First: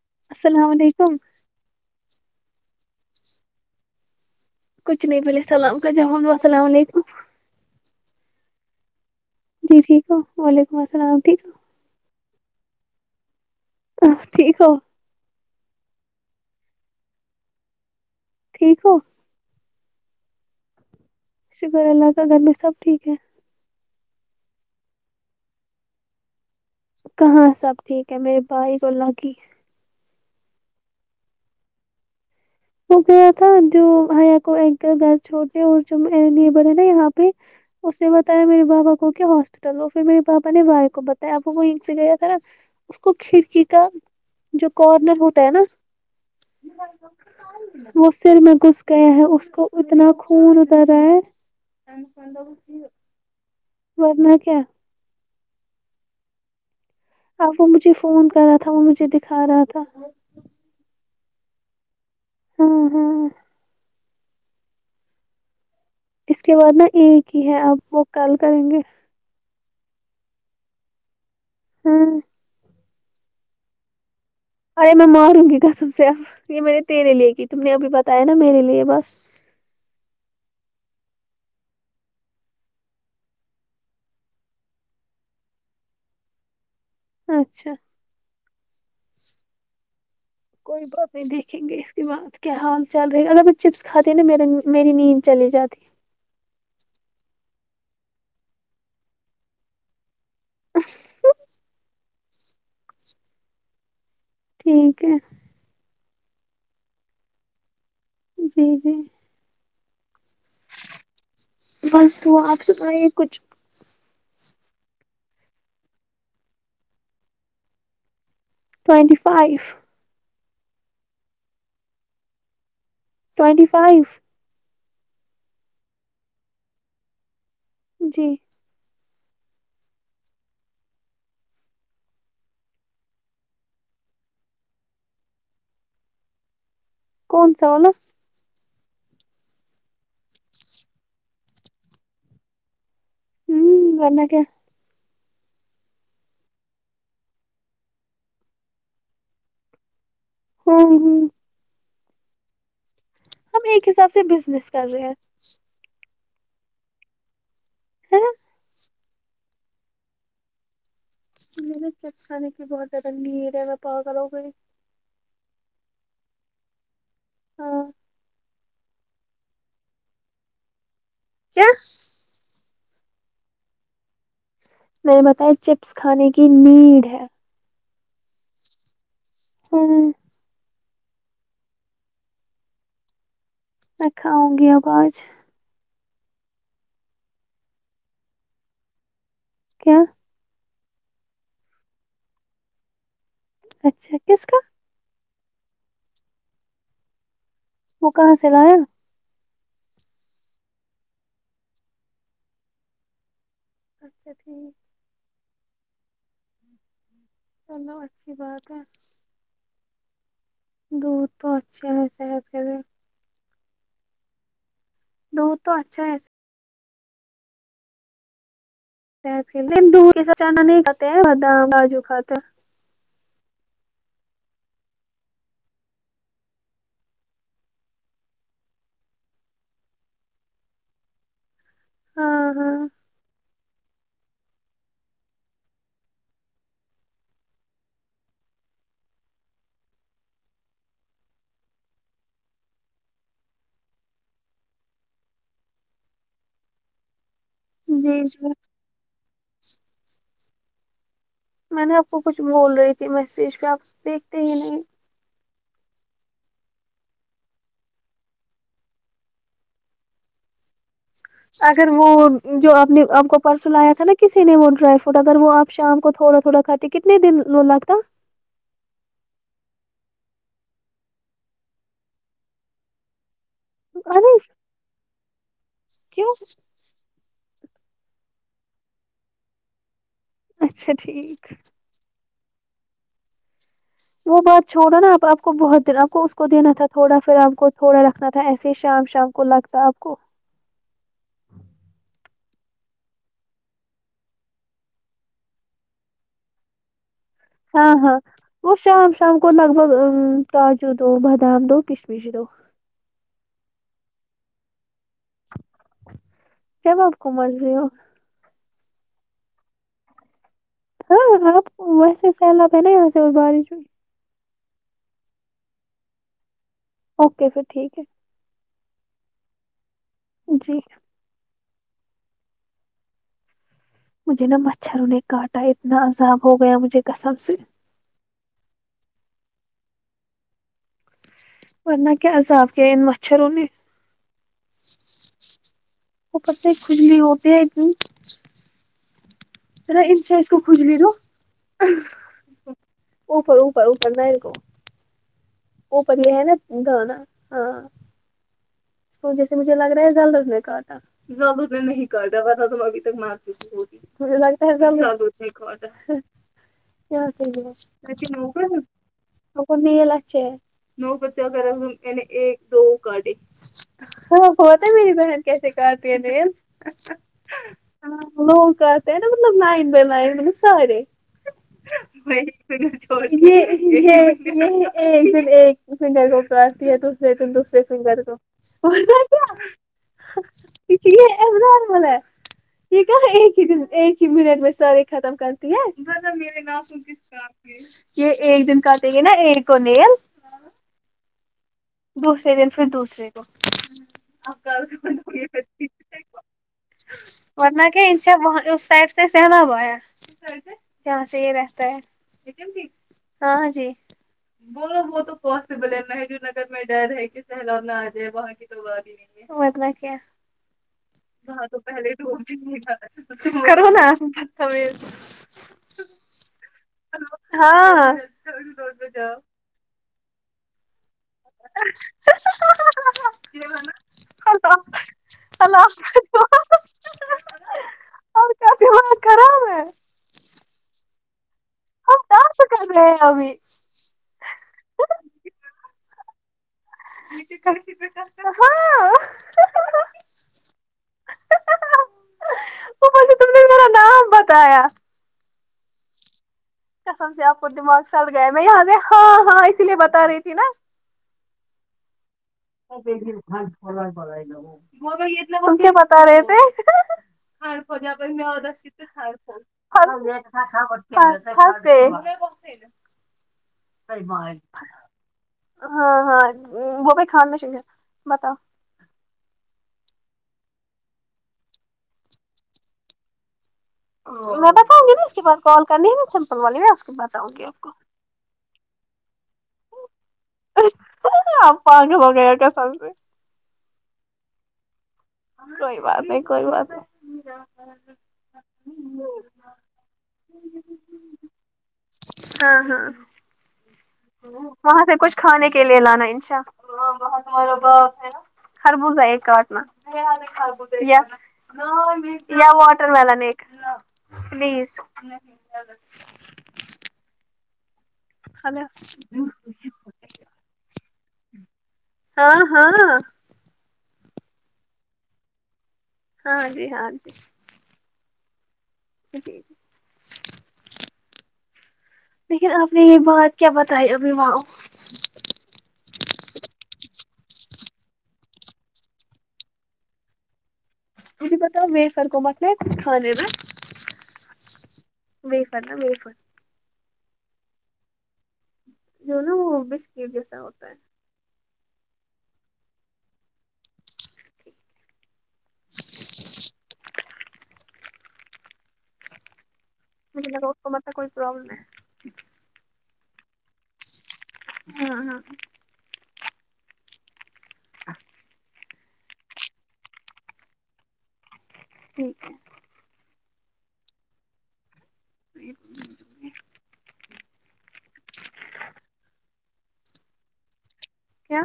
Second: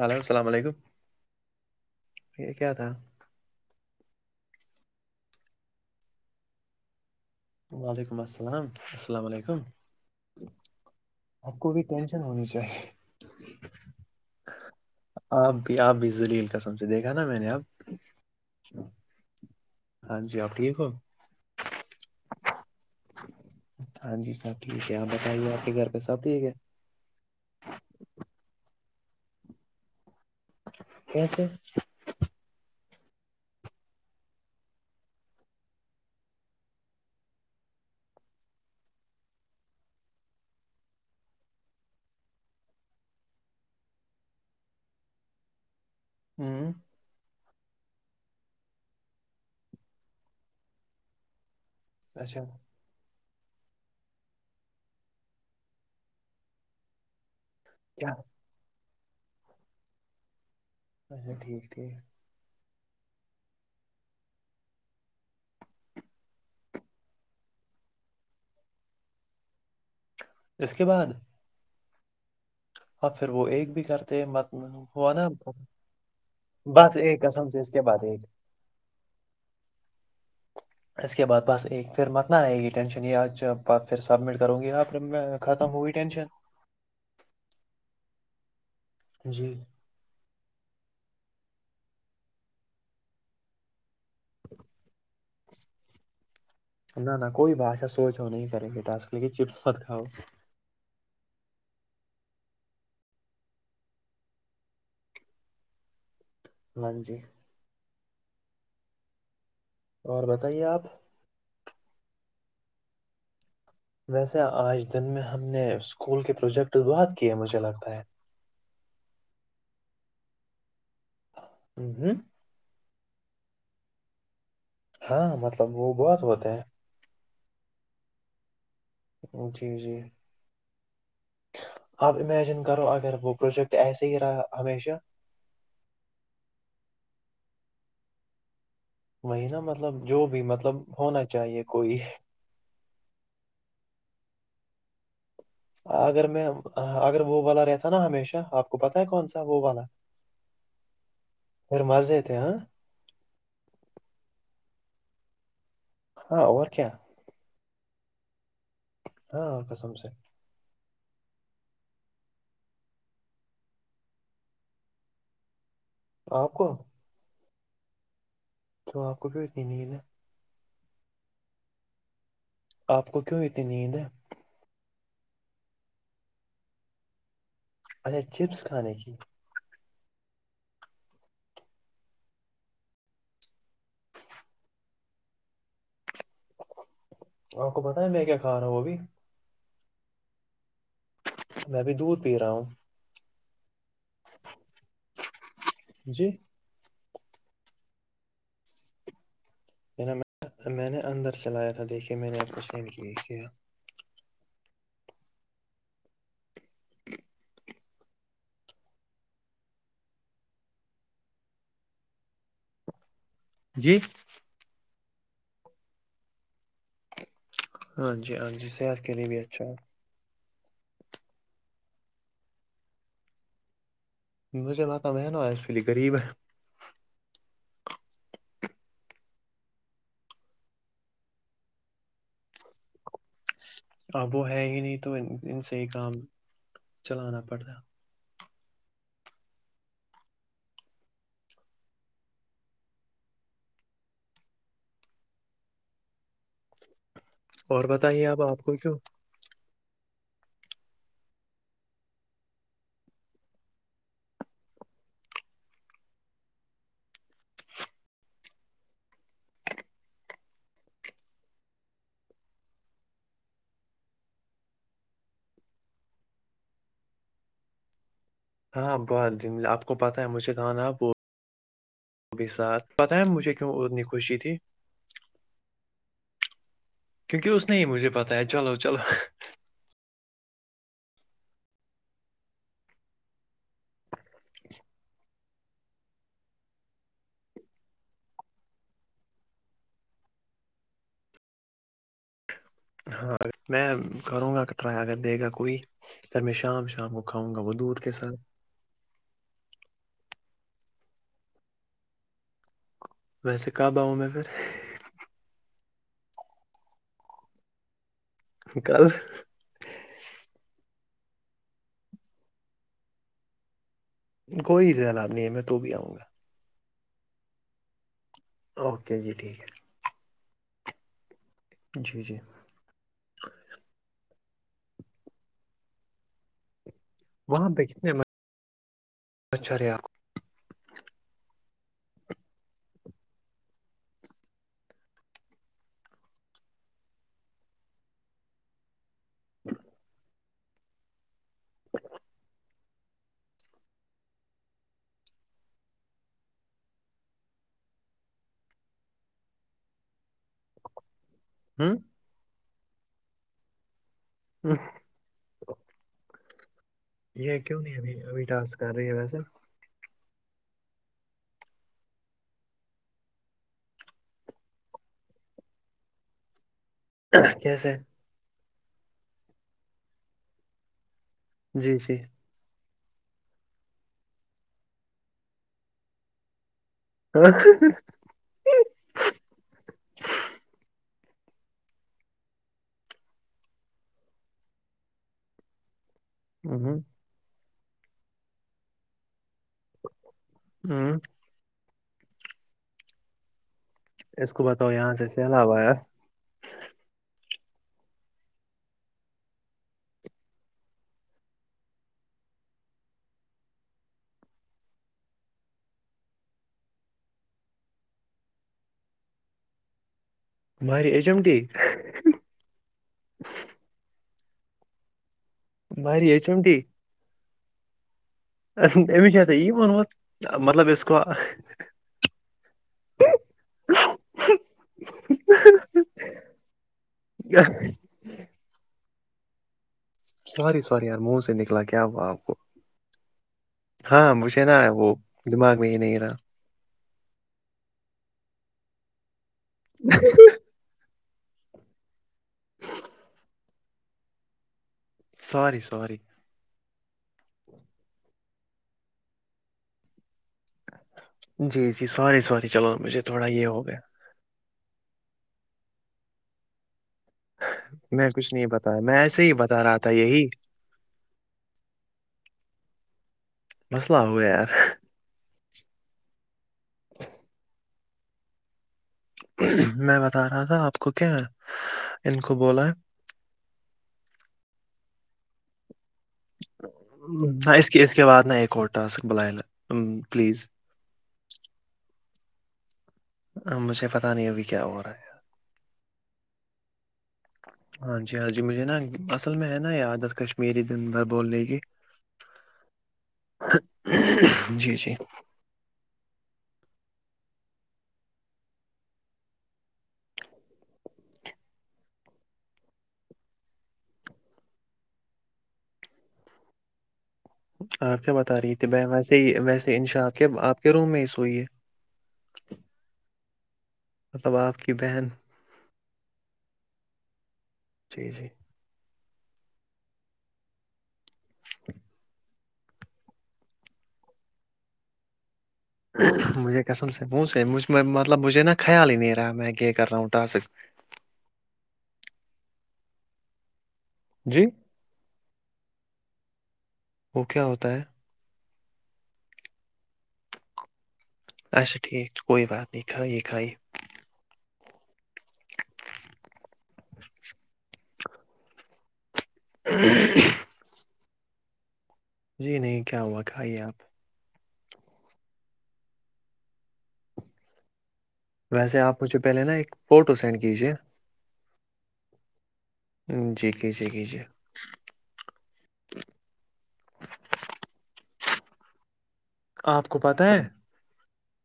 hello اسلام علیکم یہ کیا تھا کچھ نہیں پہلے سلام کا جواب اسلام علیکم وعلیکم السلام السلام علی جی ٹھیک ہو وعلیکم السلام ٹھیک ہے آپ کو بھی ٹینشن ہونی چاہیے اپ ٹھیک ہو آپ بھی آپ بھی لیل قسم سے دیکھا نا میں نے اپ ٹھیک ہو ہاں جی آپ ٹھیک ہو شکر اللہ کا گھر میں سب ٹھیک ہے ہاں جی سب ٹھیک ہے آپ بتائیے آپ کے گھر پہ سب ٹھیک ہے کہاں سب ٹھیک ہے میرے باہ ہی گلا کی کیسے وہ گیا تھا جو حیا کو ایک گھر چھوڑ دے اور جو [unintelligible] ن بر ہے نا یہاں پہ اس نے بتایا میرے بابا کو کہ ہاسپٹل ہو پھر میرے بابا نے بائی کو بتایا وہیں سے گیا تھا نا اس کو کھڑکی کا جو کارنر ہوتا ہے نا ہوں [unintelligible] وہ سر میں گھس گیا ہے اس کو اتنا خون اتر رہا ہے اچھا ورنہ کیا پاپا مجھے کیا فون کر رہا تھا وہ مجھے دکھا رہا تھا اچھا ٹھیک ٹھیک ہمم ہمم اس کے بعد نا ایک ہی ہے آپ وہ کل کریں گے اس کے بعد ہاں اور پھر وہ ایک بھی کرتے مت ارے میں ہوا نا ماروں گی قسم سے اب یہ میں نے بس تیرے ایک لیے کی قسم سے تم اس نے کے اب بعد بتایا ایک نا میرے لیے بس اس کے بعد بس ایک پھر مت نہ آئیگی ٹینشن یا پھر سبمٹ کروں گی یا پھر میں ختم ہوی ٹینشن اچھا جی کوئی بات نہیں دیکھیں گے اس کے بعد کیا حال چل رہے گ چپس کھاتے ہیں نا میرے میری نیند چلی جاتی نہ نہ کوئی بھاشا سوچ نہیں کریں بیٹا اس لیے چپس مت کاؤ ٹھیک ہے ہاں جی جی جی اور بتائیے آپ بس دعا آپ سنایئے کچھ ویسے آج دن میں ہم نے اسکول کے پروجیکٹ بہت کیے مجھے لگتا ہے ٹوینٹی فائیف ہوں ٹوینٹی فائیو ہاں مطلب وہ بہت ہوتے ہیں جی جی جی آپ امیجن کرو اگر وہ پروجیکٹ ایسے ہی رہا ہمیشہ کونسا [unintelligible] وہی نا مطلب جو بھی مطلب ہونا چاہیے کوئی ہوں منا کیا اگر میں اگر وہ والا رہتا نا ہمیشہ آپ کو پتا ہے کون سا وہ والا ہوں ہوں پھر مزے تھے ہاں ہم ایک حساب سے بزنس کر رہے ہیں ہاں اور کیا ہاں ہاں قسم سے [unintelligible] اپ کو ہاں کیوں آپ کو بھی اتنی نیڈ ہے کیا آپ کو کیوں اتنی نیند ہے میں نے بتایا چپس کھانے کی نیڈ ہے اچھا چپس کھانے کی ہاں میں کھاؤں گی اب آج آپ کو پتا ہے میں کیا کھا رہا ہوں ابھی کیا میں ابھی دودھ پی رہا ہوں اچھا کس کا جی وہ کہاں سے لا یا نا میں نے اندر سے لایا تھا دیکھیے میں نے آپ کو سم کیا کیا اچھا ٹھیک چلو اچھی بات ہے دودھ تو اچھا ہیں صحت کے لئے جی دوپ اچھا ہے ہاں جی ہاں جی صحت کے لیے بھی اچھا ہے [unintelligible] نہیں بدام کاجو کھاتے مجھے متہ میں نا ایکچولی غریب ہے ہاں ہاں اب وہ ہے ہی نہیں تو ان سے ہی کام چلانا پڑتا اور جی بتائیے اب جی آپ کو کیوں میں نے آپ کو کچھ بول رہی تھی میسیج پہ آپ دیکھتے ہی نہیں اگر وہ جو آپ نے آپ کو پرسوں لایا تھا نا کسی نے وہ ڈرائی فروٹ اگر وہ آپ شام کو تھوڑا تھوڑا کتنے دن لون لگتا ہاں بت دملہ آپ کو پتاہ ہے مجھے کہاں نا آپ وہ اب ساتھ پتا ہے مجھے کیوں اور نہیں خوشی ارے تھی کیوں کیونکہ اس نے یہ مجھے پتہ ہے چلو چلو اچھا ٹھیک وہ بات چھوڑا نا آپ کو بہت دن آپ کو اس کو دینا تھا تھوڑا پھر آپ کو تھوڑا رکھنا تھا ایسے ہی شام شام کو لگتا آپ کو ہاں میں کروں گا کر ٹرئ اگر دے گا کوئی پھر میں شام شام کھاؤں گا وہ ہاں دودھ کے ہاں ساتھ وہ شام شام کو لگ بگ ا کاجو دو بادام دو کشمش دو ویسے کب آؤں میں پھر جب آپ کا منظور ہو پھر کل ہاں آپ ویسے سیلابہ نہیں وسے اس بارش میں کوئی سیلاب نہیں ہے میں تو بھی آؤں گا اوکے پھر ٹھیک ہے اوکے جی ٹھیک ہے جی جی جی مجھے نا مچھر نے کاٹا اتنا عذاب ہو گیا مجھے قسم سے وہاں پہ کتنے مچ مچھر ہے آپ کو ورنہ کیاسا عذاب کے ان مچھروں نے اپر سے کھجلی ہوتے ہے کیوں تو انس اس کو کھجلی دو اوپر اوپر اوپر نہ کو وہ بڑھیا ہے نا گانا ہاں جیسے مجھے لگ رہا ہے جلدز نے کاٹا تھا [unintelligible] جلدز نے کو نہیں ہ کہتاس تم ابھی تک مارتی مجھے لگتا ہے جلدزی [unintelligible] جلدزی نے کاٹا یہ کیوں نہیں ابھی [unintelligible] ابھی نوکر ٹاسک کر رہی ہے ویسے پا میل اچھا ہے لوگ دراصل ایک دو گڑی ہاں بتا ہے میری بہن کیسے کرتی ہے نیل کیسے لوگ کرتے ہیں نا مطلب لائن بائی لائن میں سارے جی جی [unintelligible] پھر ایک دن فیس کریم اور تو کیا یہ ایک عمران مول ہے یہ کیا ایک ہی دن ایک ہی منٹ میں ساری ختم کرتی ہے میرے ہوں [unintelligible] یہ ایک دن کہتے ہیں نا ایک کو نیل ہمم دوسرے دن پھر دوسرے کو اس کو بتاؤ یہاں سے سیلاب ایا ورنہ کہ انا وہ اس سائڈ سے سہلاب ایا جہاں سے یہ راستہ ہے لیکن جی ہاں جی بولو وہ تو پوسیبل ہے [unintelligible] ت میں ڈر ہے کہ سیلاب نہ آ جائے وہاں کی تو بات ہی نہیں ہے ورنہ کیا ماری ایچ ایم ٹی پہلے چپ کرو نہ بھاری ہے چمٹی ہاں ام [unintelligible] یہی وونمت مطلب اس کو [unintelligible] کیا اور کا دماغ خراب ہے سوری سوری یار منہ سے نکلا کیا ہم ہوا آپ کو ڈانس کر رہے ہیں ابھی ہاں مجھے نا وہ دماغ میں ہی نہیں رہا ہاں تم نے میرا نام بتایا سوری سوری قسم سے آپ کو دماغ سڑ گیا میں یہاں سے ہاں ہاں اسی لیے بتا رہی تھی نا جی جی سوری سوری چلو مجھے تھوڑا یہ ہو گیا تم کیا پکا رہے تھے [unintelligible] میں کچھ نہیں بتایا میں ایسے ہی بتا رہا پھا تھا یہی پھس گئے مسئلہ ہو گیا یار ہاں ہاں وہ بھی کھانا چاہیے بتاؤ میں بتا رہا تھا آپ کو کیا ان کو بولا میں بتاؤں گی نا اس کے بعد کال کرنی ہے نہ سم وں ہاں اس کے اس کے بعد نہ ایک اور ٹاسک بلائے پلیز ہاں آپ پاگل ہو گئے ہو قسم سے مجھے پتہ نہیں ابھی کیا ہو رہا ہے کوئی بات نہیں کوئی بات ہاں جی ہاں جی مجھے نا اصل میں ہے نہ یہ عادت کشمیری دن بھر بولنےکی ہاں ہاں جی وہاں سے جی کچھ کھانے کے لیے لانا انشا خربوزہ ایک کاٹنا یا ہاں واٹر ملن ایک پلیز آپ کیا بتا رہی ہاں بہن ویسے ویسے انشا آپ کے آپ کے روم میں ہی سوئی ہے ہاں ہاں مطلب آپ کی بہن ہاں جی ہاں جی جی جی نہیں لیکن آپ نے یہ بات کیا بتائی ابھی بولو مجھے قسم سے پوچ ہےمجھ میں مطلب مجھے نا خیال ہی نہیں رہا میں کیا کر رہا ہوں ٹاسک مجھے پتاؤ ویفر کو مت لائے کچھ کھانے نہ جی ویفر نہ ویفر وہ کیا ہوتا ہے جو نا وہ بیسکٹ جیسا ہوتا ہے اچھا ٹھیک کوئی بات نہیں کھائیے کھائیے [inaudible] مجھے لگا اس کا مطلب کوئی پرابلم ہے جی نہیں کیا ہوا کھائیے آپ ہاں ہاں آ ویسے آپ مجھے پہلے نا ایک فوٹو سینڈ کیجیے ٹھیک ہے جی کیجے کیجے [unintelligible] آپ کو پتہ ہے کیا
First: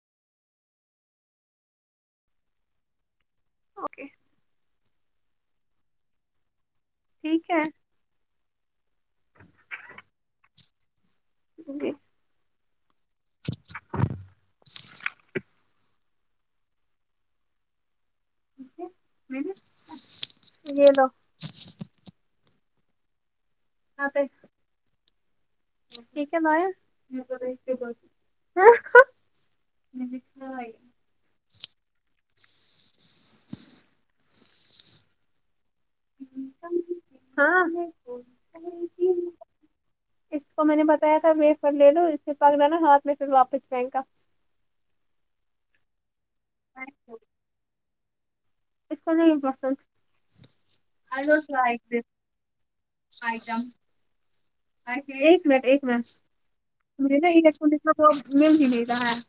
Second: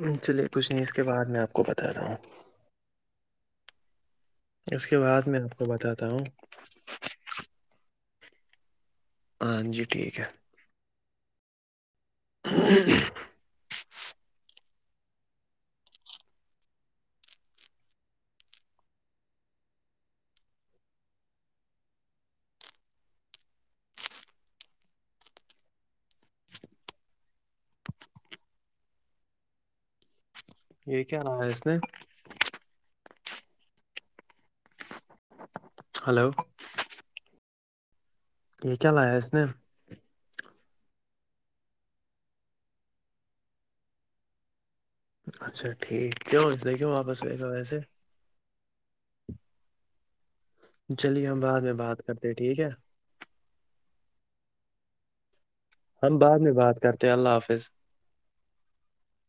نہیں چلیے کچھ نہیں اس کے بعد میں آپ کو بتاتا ہوں اوکے اس کے بعد میں آپ کو بتاتا ہوں ٹھیک ہے ہاں جی ٹھیک ہے جی یہ دو آتے ٹھیک ہے نہ یہ میٹھائی یہ کیا لایا ہے اس نے ہلو ہاں [unintelligible] یہ کیا لایا اس نے اس کو میں نے بتایا تھا و فر لے لو اس سے پ [unintelligible] لا نا ہاتھ میں پھر واپس جئے گا اچھا ٹھیک ہے [unintelligible] وہ جاکے واپس آے گا ویسے اس کو نہیں پسند ائی چلیے ہم ڈونٹ بعد میں لائک ڈیز بات کرتے ٹھیک ہے ائی کم ایک منٹ ایک منٹ ہم بعد میں بات [unintelligible] کرتے وہ ہیں [unintelligible] اللہ حافظ مل ہی نہیں رہا ہے